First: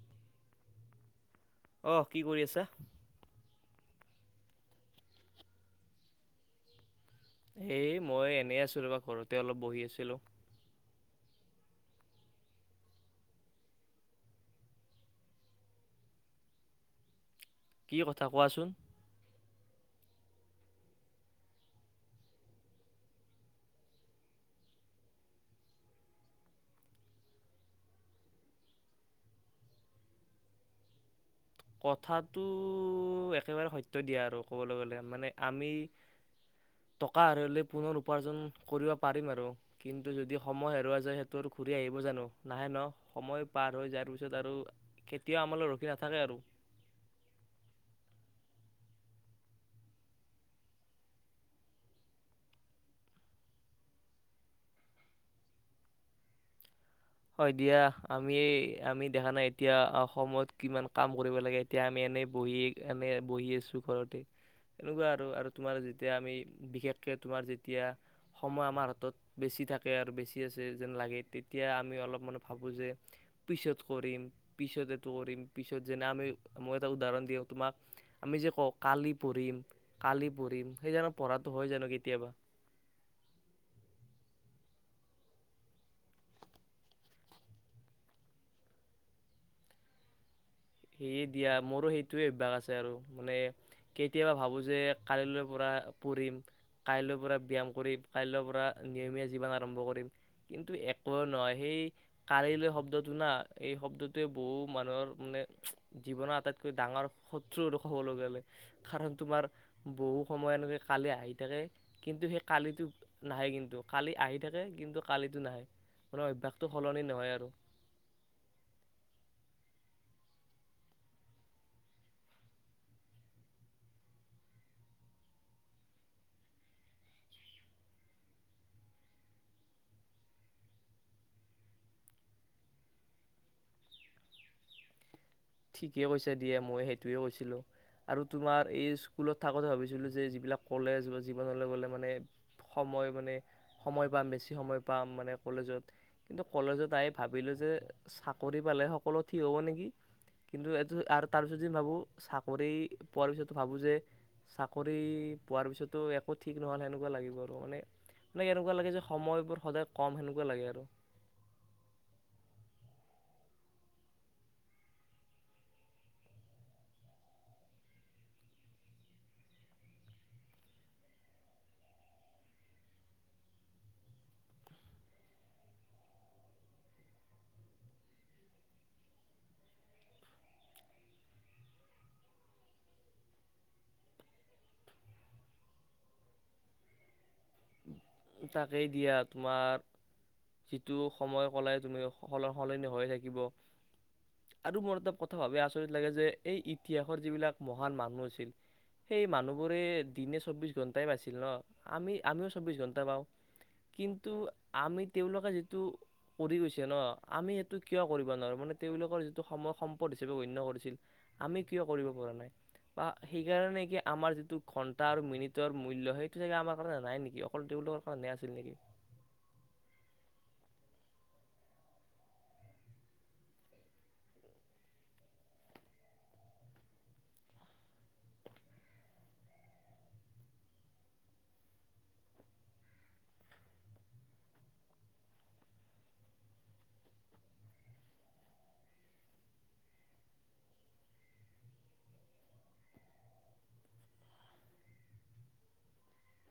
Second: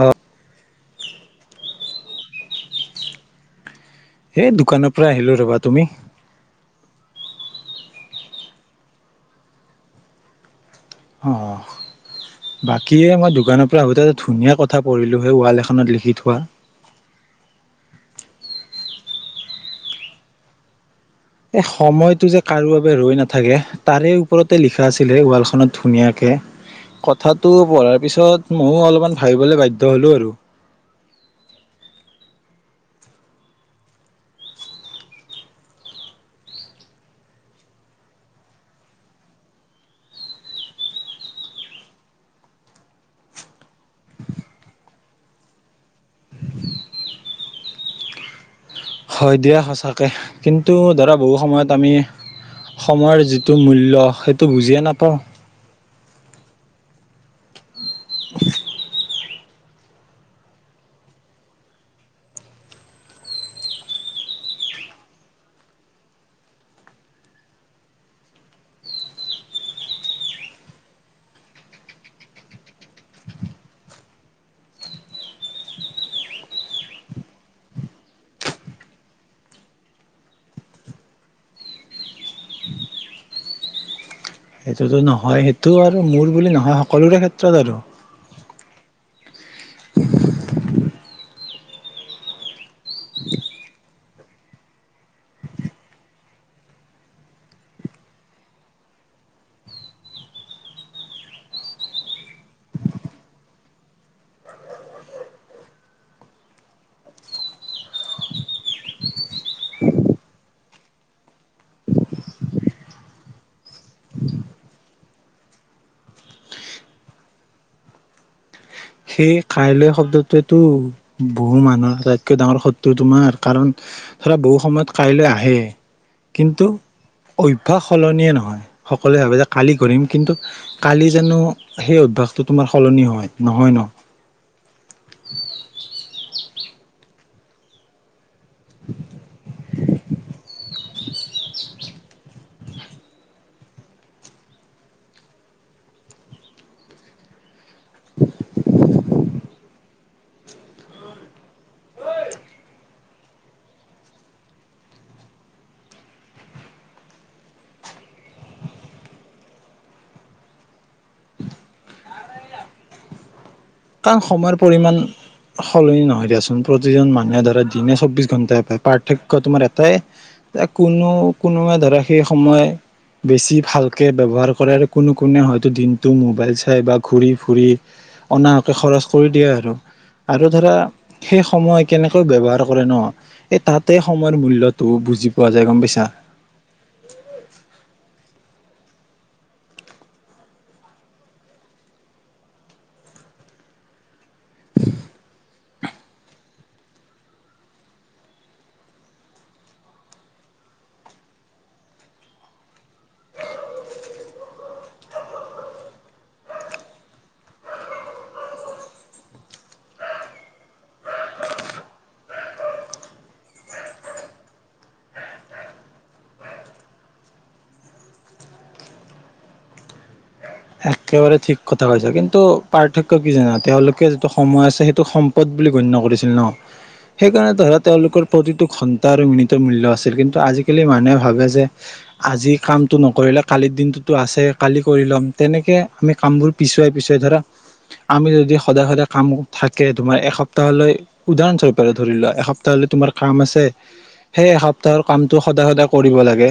অ। অ' কি কৰি আছা? এ দোকানৰ পৰা আহিলোঁ ৰবা। তুমি? এ মই এনেই আছোঁ ৰবা। ঘৰতে অলপ বহি আছিলোঁ। অ', বাকী এ মই দোকানৰ পৰা আহোঁতে এটা ধুনীয়া কথা পঢ়িলোঁ হে, ওৱাল এখনত লিখি থোৱা। কি কথা কোৱাচোন? এই সময়টো যে কাৰো বাবে ৰৈ নাথাকে, তাৰে ওপৰতে লিখা আছিলে ওৱালখনত ধুনীয়াকে। কথাটো পঢ়াৰ পিছত মইয়ো অলপমান ভাবিবলৈ বাধ্য হলোঁ আৰু। কথাটো একেবাৰে সত্য দিয়া আৰু ক'বলৈ গ'লে। মানে আমি টকা আৰু হ'লে পুনৰ উপাৰ্জন কৰিব পাৰিম আৰু। কিন্তু যদি সময় হেৰুৱা যায়, সেইটো আৰু ঘূৰি আহিব জানো? নাহে ন'? সময় পাৰ হৈ যায়, তাৰ পিছত আৰু কেতিয়াও আমালৈ ৰখি নাথাকে আৰু। হয় দিয়া সঁচাকে। কিন্তু ধৰা বহু সময়ত আমি সময়ৰ যিটো মূল্য সেইটো বুজিয়ে নাপাওঁ। হয় দিয়া। আমি- আমি দেখা নাই এতিয়া অ- সময়ত কিমান কাম কৰিব লাগে। এতিয়া আমি এনে বহি- এনে বহি আছোঁ ঘৰতে। এনেকুৱা আৰু - আৰু তোমাৰ যেতিয়া আমি বিশেষকে তোমাৰ যেতিয়া সময় আমাৰ হাতত বেছি থাকে, আৰু বেছি আছে যেন লাগে, তেতিয়া আমি অলপমানত ভাবো যে, পিছত কৰিম, পিছত এইটো কৰিম, পিছত- যেনে আমি- মই এটা উদাহৰণ দিওঁ তোমাক। আমি যে কওঁ, কালি পঢ়িম, কালি পঢ়িম। সেই জানো পঢ়াটো হয় জানো কেতিয়াবা? সেইটোতো নহয়। সেইটো আৰু মোৰ বুলি নহয়, সকলোৰে ক্ষেত্ৰত আৰু। [unintelligible] সেয়ে দিয়া। মোৰো সেইটোৱে অভ্যাস আছে আৰু। মানে কেতিয়াবা ভাবোঁ যে কালিলৈৰ পৰা পঢ়িম, কাইলৈৰ পৰা ব্যায়াম কৰিম, কাইলৈৰ পৰা নিয়মীয়া জীৱন আৰম্ভ কৰিম। কিন্তু একোৱে নহয়। সেই কালিলৈ শব্দটো না, এই শব্দটোৱে বহু মানুহৰ মানে জীৱনৰ আটাইতকৈ ডাঙৰ শত্ৰু আৰু কবলৈ গলে, কাৰাণ তোমাৰ বহু সময় এনেকে কালে আহি থাকে কিন্তু সেই কালিটো নাহে কিন্তু। কালি আহি থাকে কিন্তু কালিটো নাহে। মানে অভ্যাসটো সলনি নহয় আৰু। সেই কাইলৈ শব্দটোৱেতো বহু মানুহৰ আটাইতকৈ ডাঙৰ শত্ৰু তোমাৰ, কাৰণ ধৰা বহু সময়ত কাইলৈ আহে। কিন্তু অভ্যাস সলনিয়ে নহয়। সকলোৱে ভাবে যে কালি কৰিম, কিন্তু কালি জানো সেই অভ্যাসটো তোমাৰ সলনি হয়? নহয় ন'? ঠিকেই কৈছা দিয়া, মই সেইটোৱে কৈছিলোঁ। আৰু তোমাৰ এই স্কুলত থাকোঁতে ভাবিছিলোঁ যে যিবিলাক কলেজ বা জীৱনলৈ গলে মানে, সময় মানে, সময় পাম। বেছি সময় পাম মানে কলেজত। কিন্তু কলেজত আহি ভাবিলোঁ যে, চাকৰি পালে সকলো ঠিক হ'ব নেকি? কিন্তু এইটো আৰু- তাৰ পিছত যে ভাবোঁ, চাকৰি পোৱাৰ পিছতো ভাবোঁ যে, চাকৰি পোৱাৰ পিছতো একো ঠিক ন'হল, সেনেকুৱা লাগিব আৰু মানে। মানে এনেকুৱা লাগে যে সময়বোৰ সদায় কম, সেনেকুৱা লাগে আৰু। কাৰণ সময়ৰ পৰিমাণ সলনি নহয় দিয়াচোন। প্ৰতিজন মানুহে ধৰা দিনে চৌবিশ ঘন্টাই পায়। পাৰ্থক্য তোমাৰ এটায়ে যে কোনো- কোনোৱে ধৰা সেই সময় বেছি ভালকে ব্যৱহাৰ কৰে আৰু কোনো- কোনে হয়তো দিনটো মোবাইল চায় বা ঘূৰি ফুৰি অনা খৰচ কৰি দিয়ে আৰু। আৰু ধৰা সেই সময় কেনেকৈ ব্যৱহাৰ কৰে ন', এই তাতে সময়ৰ মূল্যটো বুজি পোৱা যায়, গম পাইছা? তাকেই দিয়া তোমাৰ, যিটো সময় কলাই তুমি সকলো সলনি হৈ থাকিব। আৰু মোৰ এটা কথা ভাবি আচৰিত লাগে যে, এই ইতিহাসৰ যিবিলাক মহান মানুহ আছিল, সেই মানুহবোৰে দিনে চৌব্বিছ ঘণ্টাই পাইছিল ন'? আমি- আমিও চৌবিছ ঘণ্ টা পাওঁ। কিন্তু আমি- তেওঁলোকে যিটো কৰি গৈছে ন', আমি সেইটো কিয় কৰিব নোৱাৰোঁ? মানে তেওঁলোকৰ যিটো সময় সম্পদ হিচাপে গণ্য কৰিছিল, আমি কিয় কৰিব পৰা নাই? বা সেইকাৰণে কি আমাৰ যিটো ঘন্টা আৰু মিনিটৰ মূল্য, সেইটো চাগে আমাৰ কাৰণে নাই নেকি? অকল তেওঁলোকৰ কাৰণেহে আছিল নেকি? একেবাৰে ঠিক কথা কৈছা। কিন্তু পাৰ্থক্য কি জানা? তেওঁলোকে যিটো সময় আছে, সেইটো সম্পদ বুলি গণ্য কৰিছিল ন'? সেইকাৰণে ধৰা তেওঁলোকৰ প্ৰতিটো ঘণ্টা আৰু মিনিটৰ মূল্য আছিল। কিন্তু আজিকালি মানুহে ভাবে যে, আজি কামটো নকৰিলে কালিৰ দিনটোতো আছে, কালি কৰি ল'ম তেনেকে আমি কামবোৰ পিছুৱাই - পিছুৱাই ধৰা, আমি যদি সদায় - সদায় কাম থাকে, তোমাৰ এসপ্তাহলৈ, উদাহৰণস্বৰূপে আৰু ধৰি লোৱা, এসপ্তাহলৈ তোমাৰ কাম আছে। সেই এসপ্তাহৰ কামটো সদায় - সদায় কৰিব লাগে।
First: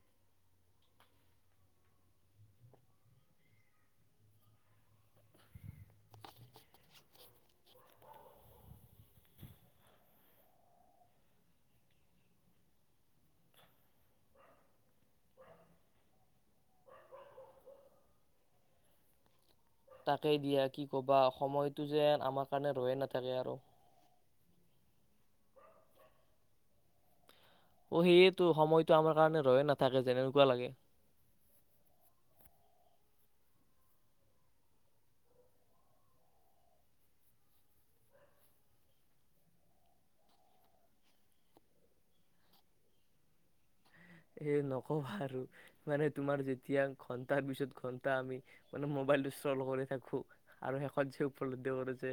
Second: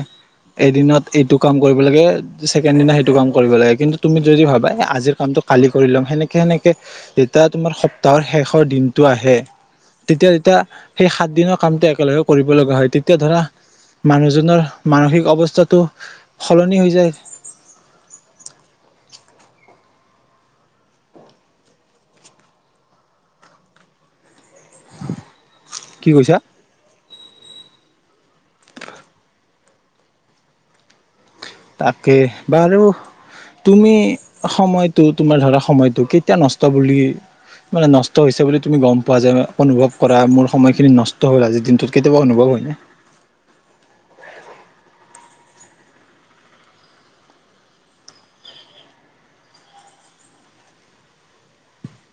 এদিনত এইটো কাম কৰিব লাগে। ছেকেণ্ড দিনত সেইটো কাম কৰিব লাগে কিন্তু তুমি যদি ভাবা, এ আজিৰ কামটো কালি কৰি লওঁ। সেনেকে - সেনেকে যেতিয়া তোমাৰ সপ্তাহৰ শেষৰ দিনটো আহে, তেতিয়া - তেতিয়া সেই সাত দিনৰ কামটো একেলগে কৰিব লগা হয়। তেতিয়া ধৰা মানুহজনৰ মানসিক অৱস্থাটো সলনি হৈ যায়। তাকেই দিয়া। কি ক'বা। সময়টো যেন আমাৰ কাৰণে ৰৈয়ে নাথাকে আৰু। কি কৈছা? অ' সেয়েতো। সময়টো আমাৰ কাৰণে ৰৈয়ে নাথাকে যেনেকুৱা লাগে। তাকে। বাৰু, তুমি সময়টো তোমাৰ ধৰা সময়টো কেতিয়া নষ্ট বুলি- মানে নষ্ট হৈছে বুলি তুমি গম পোৱা যে- অনুভৱ কৰা মোৰ সময়খিনি নষ্ট হ'ল আজিৰ দিনটোত, কেতিয়াবা অনুভৱ হয় নে? এই নকবা আৰু। মানে তোমাৰ যেতিয়া ঘন্টাৰ পিছত ঘন্টা আমি মানে মোবাইলটো ষ্ট্ৰল কৰি থাকোঁ, আৰু শেষত যে উপলদ্ধি কৰোঁ যে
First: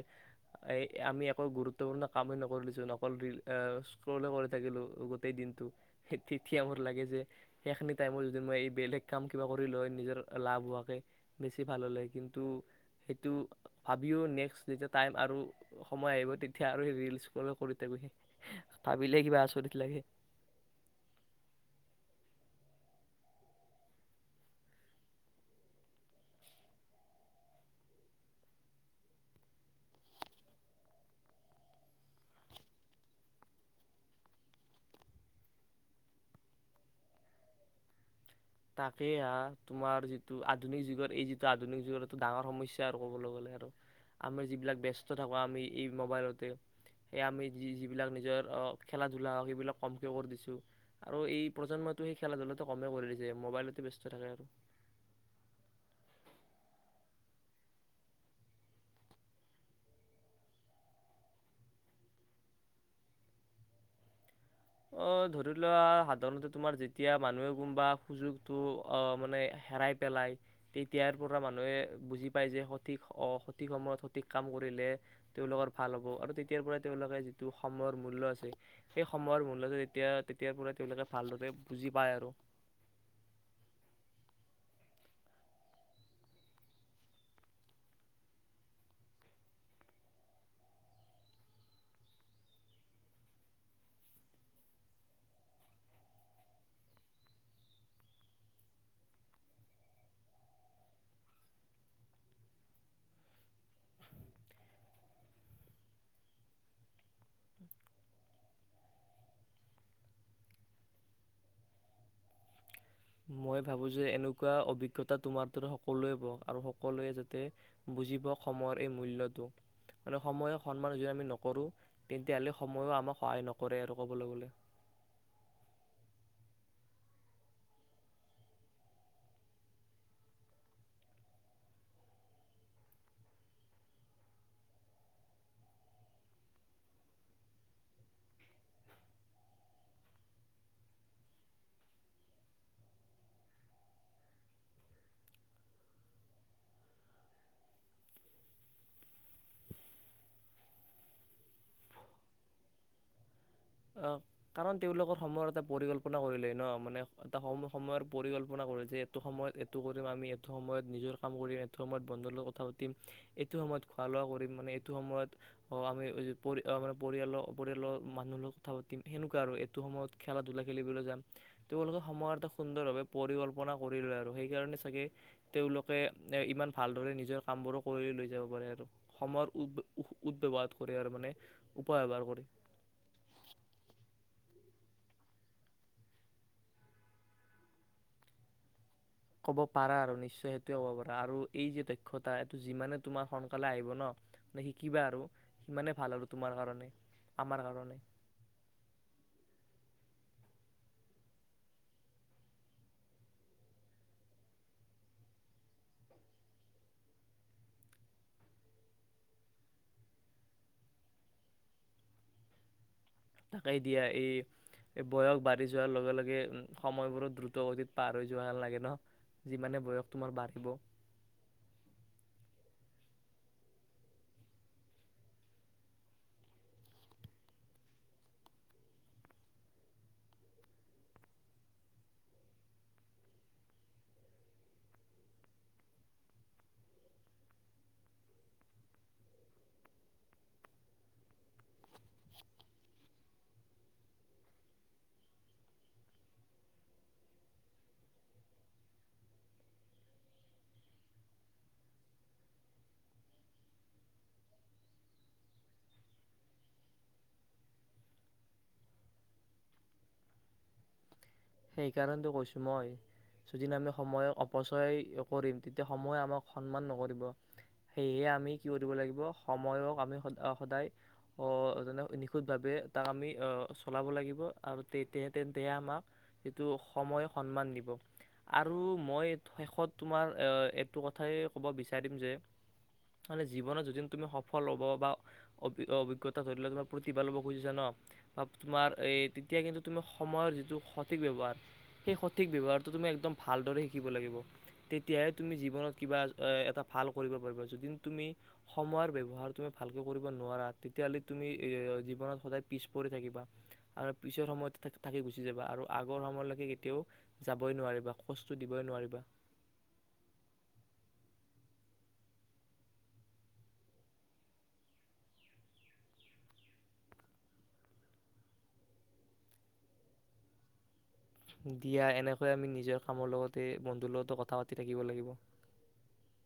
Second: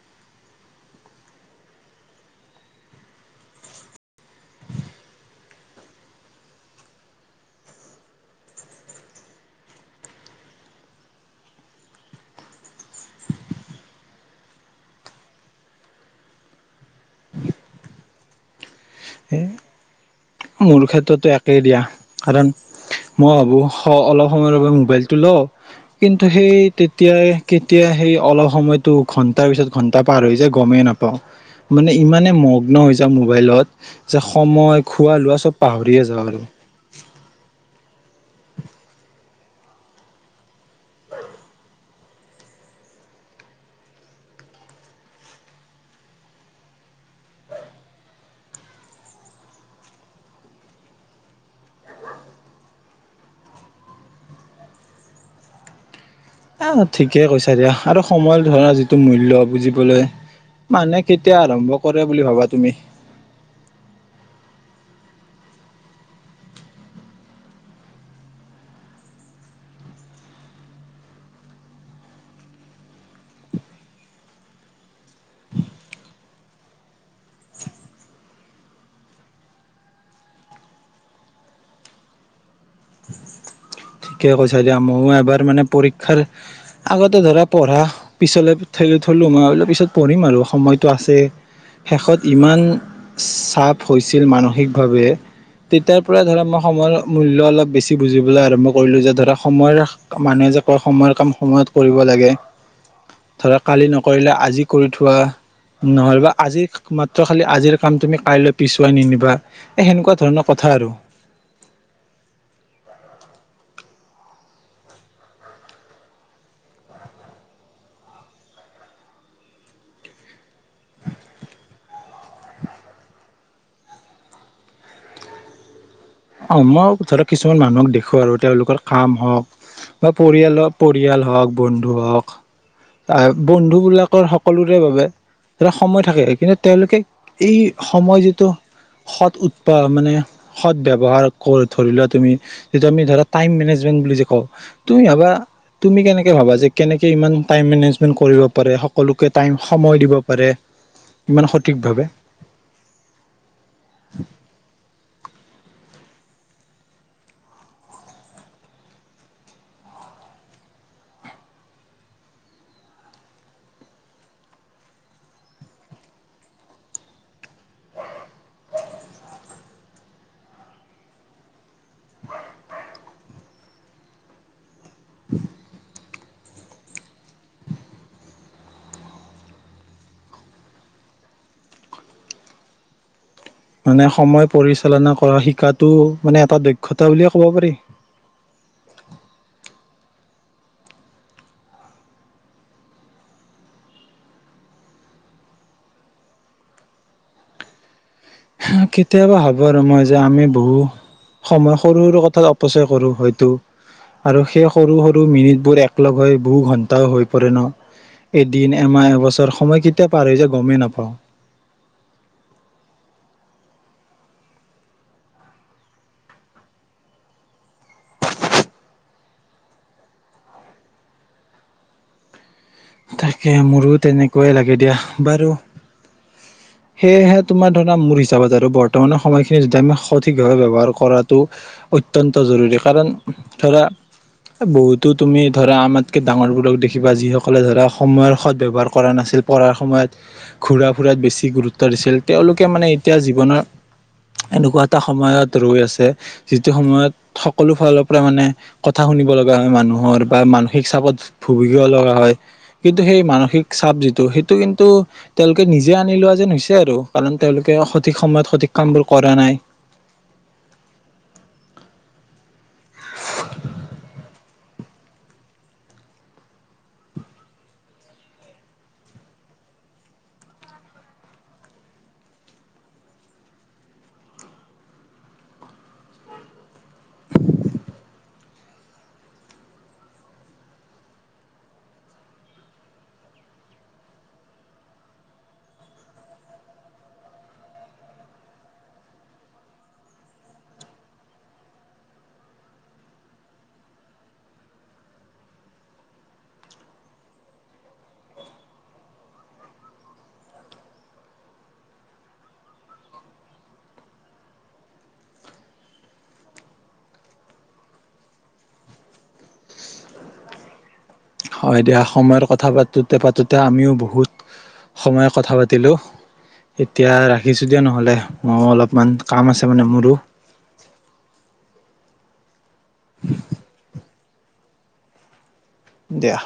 এ- আমি একো গুৰুত্বপূৰ্ণ কামেই নকৰিলচোন, অকল ৰিল- অ'- স্ক্ৰল হে কৰি থাকিলোঁ গোটেই দিনটো, সেই তেতিয়া লাগে যে সেইখিনি টাইমত যদি মই এই বেলেগ কাম কিবা কৰিলোঁ হয়, নিজৰ লাভ হোৱাকে বেছি ভাল হ'লে হয়। কিন্তু সেইটো ভাবিও নেক্সট যেতিয়া টাইম আৰু সময় আহিব, তেতিয়া আৰু সেই ৰিলছ ফল' কৰি থাকোঁ। ভাবিলে কিবা হে, আচৰিত লাগে। মোৰ ক্ষেত্ৰতো একেই দিয়া। কাৰণ, মই ভাবোঁ স- অলপ সময়ৰ বাবে মোবাইলটো লওঁ। কিন্তু সেই তেতিয়াই কেতিয়া সেই অলপ সময়টো ঘন্টাৰ পিছত ঘন্টা পাৰ হৈ যায় গমেই নাপাওঁ। মানে ইমানে মগ্ন হৈ যাওঁ মোবাইলত যে সময়, খোৱা-লোৱা চব পাহৰিয়ে যাওঁ আৰু। তাকে হা। তোমাৰ যিটো আধুনিক যুগত- এই যিটো আধুনিক যুগৰ ইটো ডাঙৰ সমস্যা আৰু ক'বলৈ গ'লে আৰু। আমি যিবিলাক ব্যস্ত থাকোঁ, আমি এই মবাইলতে। এ আমি যি- যিবিলাক নিজৰ অ- খেলা-ধূলা সেইবিলাক কমকে কৰি দিছোঁ। আৰু এই প্ৰজন্মটো সেই খেলা-ধূলাটো কমেই কৰি দি যে মোবাইলতে ব্যস্ত থাকে আৰু। অ' ঠিকে কৈছা দিয়া। আৰু সময় ধৰা যিটো মূল্য বুজিবলে মানুহে কেতিয়া আৰম্ভ কৰে বুলি ভাবা তুমি? অ', ধৰি লোৱা হাতৰ মুঠিত তোমাৰ যেতিয়া মানুহে কোনোবা সুযোগটো অ'- মানে হেৰাই পেলায়, তেতিয়াৰ পৰা মানুহে বুজি পায় যে, সঠিক অ'- সঠিক সময়ত সঠিক কাম কৰিলেহে তেওঁলোকৰ ভাল হ'ব। আৰু তেতিয়াৰ পৰাই তেওঁলোকে যিটো সময়ৰ মূল্য আছে, সেই সময়ৰ মূ ল্যটো তেতিয়া- তেতিয়াৰ পৰা তেওঁলোকে ভালদৰে বুজি পায় আৰু। [unintelligible] ঠিকে কৈছা দিয়া। ময়ো এবাৰ মানে পৰীক্ষাৰ আগতে ধৰা পঢ়া পিছলৈ ঠেলি থলোঁ। মই বোলো পিছত পঢ়িম আৰু সময়টো আছে। শেষত ইমান চাপ হৈছিল মানসিকভাৱে, তেতিয়াৰ পৰা ধৰা মই সময়ৰ মূল্য অলপ বেছি বুজিবলৈ আৰম্ভ কৰিলোঁ, যে ধৰা সময়ৰ- মানুহে যে কয় সময়ৰ কাম সময়ত কৰিব লাগে। ধৰা কালি নকৰিলে আজি কৰি থোৱা। নহয় বা আজি মাত্ৰ খালি আজিৰ কাম তুমি কাইলৈ পিছুৱাই নিনিবা, এই সেনেকুৱা ধৰণৰ কথা আৰু। মই ভাবো যে এনেকুৱা অভিজ্ঞতা তোমাৰ দৰে সকলোৱে পাওঁক। আৰু সকলোৱে যাতে বুজি পাওঁক সময়ৰ এই মূল্যটো। মানে সময়ক সন্মান যদি আমি নকৰোঁ, তেন্তে হ'লে সময়ো আমাক সহায় নকৰে আৰু ক'বলৈ গলে। অ' মই ধৰক কিছুমান মানুহক দেখোঁ আৰু, তেওঁলোকৰ কাম হওঁক বা পৰিয়ালৰ- পৰিয়াল হওঁক, বন্ধু হওঁক। অ' বন্ধুবোলাকৰ সকলোৰে বাবে এটা সময় থাকে। এইখিনিত তেওঁলোকে এই সময় যিটো সৎ উৎপ- মানে সৎ ব্যৱ ব্যৱহাৰ কৰে। ধৰি লোৱা, তুমি- এতিয়া আমি ধৰা টাইম মনেজমেন্ত বুলি যে কওঁ, তুমি ভাবা- তুমি কেনেকে ভাবা যে কেনেকে ইমান টাইম মেনেজমেণ্ট কৰিব পাৰে? সকলোকে টাইম- সময় দিব পাৰে? ইমান সঠিকভাবে? অ কাৰণ তেওঁলোকৰ সময়ৰ এটা পৰিকল্পনা? না কৰিলেই ন মানে এটা সম সময়ৰ পৰিকল্পনা কৰিল যে এইটো সময়ত এইটো কৰিম আমি এইটো সময়ত নিজৰ কাম কৰিম এটো সময়ত বন্ধুৰ লগ কথা পাতিম এইটো সময়ত খোৱা লোৱা কৰিম মানে এইটো সময়ত অ আমি মানে পৰিয়ালৰ পৰিয়ালৰ মানুহ। কথা পাতিম সেনেকুৱা আৰু এইটো সময়ত খেলা ধূলা খেলিব যাম তেওঁলোকে সময় এ সুন্দৰে পৰিকল্পনা কৰি লয় আৰু সেইটো কাৰনে? চাগে তেওঁলোকে? এ ইমান ভালদৰে নিজৰ কামবোৰো কৰি লৈ যাব পাৰে আৰু সময় উদব্যৱহত কৰি আৰু মানে উপৱাৰ কৰি। মানে সময় পৰিচালনা কৰা শিকাটো মানে এটা দক্ষতা বুলিয়ে ক'ব পাৰি? ক'ব পাৰা আৰু নিশ্চয় সেইটোৱে ক'ব পাৰা আৰু এই যে দক্ষতা এইটো যিমানে তোমাৰ সোনকালে আহিব ন শিকিবা আৰু সিমানে ভাল আৰু তোমাৰ কাৰণে আৰু আমাৰ কাৰনে? কেতিয়াবা ভাবোঁ আৰু মই যে আমি বহু সময় সৰু সৰু কথাত অপচয় কৰো হয়তো আৰু সেই সৰু সৰু মিনিটবোৰ এক লগ হৈ বহু ঘন্টাও হৈ পৰে ন এদিন এমাহ এবছৰ সময় কেতিয়া পাৰ হৈ যে গমেই নাপাও? তাকেই দিয়া এই বয়স বাঢ়ি যোৱাৰ লগে লগে উ সময়বোৰত দ্ৰুত গতিত পাৰ হৈ যোৱা যেন লাগে ন যিমানে বয়স তোমাৰ বাঢ়িব। তাকে মোৰো তেনেকুৱাই লাগে দিয়া বাৰু সেয়হে তোমাৰ ধৰা মোৰ হিচাপত আৰু বৰ্তমানৰ সময়খিনি য আমি সঠিক ভাৱে ব্যবহাৰ কৰাটো অত্যন্ত জৰুৰী কাৰণ ধৰা বহুতো তুমি ধৰা আমাতকে ডাঙৰবোৰক দেখিবা যিসকল। সকলে ধৰা সময়ৰ সৎ ব্যৱহাৰ কৰা নাছিল পঢ়াৰ সময়ত ঘূৰা ফুৰাত বেছি গুৰুত্ব দিছিল তেওঁলোকে মানে এতিয়া জীৱনৰ এনেকুৱা এটা সময়ত ৰৈ আছে যিটো সময়ত সকলো ফালৰ পৰা মানে কথা শুনিব লগা হয় মানুহৰ বা মানসিক চাপত ভুগগিব লগা হয়। কিন্তু সেই মানসিক চাপ যিটো সেইটো কিন্তু তেওঁলোকে নিজে আনি লোৱা যেন হৈছে আৰু কাৰণ তেওঁলোকে সঠিক সময়ত সঠিক কামবোৰ কৰা নাই? সেইকাৰণেতো কৈছো মই। যদি নামে সময়ে কব। পচয় কৰিম তেতিয়া সময় আমাক সন্মান নকৰিব সময়ক আমি সেয়েহে আমি কি কৰিব লাগিব সময়ক আমি সদ সদায় আহনে নিখুত ভাৱে তাক আমি আহ চলাব লাগিব আৰু তে তে তেে আমাক? যিটো সময় সন্মান দিব আৰু মই শেষত তোমাৰ এ এইটো কথাই ক'ব বিচাৰিম যে মানে জীৱনত তুমি সফল হ'ব বা অভিজ্ঞতা ধৰিলে তোমাৰ প্ৰতিভা ল'ব খুজিছা ন বা তোমাৰ এই তেতিয়া কিন্তু তুমি সময়ৰ যিটো। সঠিক ব্য্ৱহাৰ সেই সঠিক ব্যৱহাৰটো তুমি একদম ভালদৰে শিকিব লাগিব তেতিয়াহে তুমি জীৱনত কিবা এটা ভাল কৰিব পাৰিবা যদি তুমি সময়ৰ ব্য্ৱহাৰ তুমি ভালকে কৰিব নোৱাৰা তেতিয়াহলে তুমি এ জীৱনত সদায় পিছ পৰি থাকিবা আৰু পিছৰ সময়ত থাকি গুচি যাবা আৰু। আগৰ সময়লৈকে কেতিয়াও যাবই নোৱাৰিবা খোজটো দিবই নোৱাৰিবা? হয় দিয়া সময়ৰ কথা পাতোতে পাতোতে আমিও বহুত সময়ত কথা পাতিলোঁ এতিয়া ৰাখিছোঁ দিয়া নহ'লে মইও অলপমান কাম আছে মানে মোৰো। দিয়া এনেকৈ আমি নি। নিজৰ কামৰ লগতে বন্ধুৰ লগতো কথা পাতো? থাকিব লাগিব? দিয়া।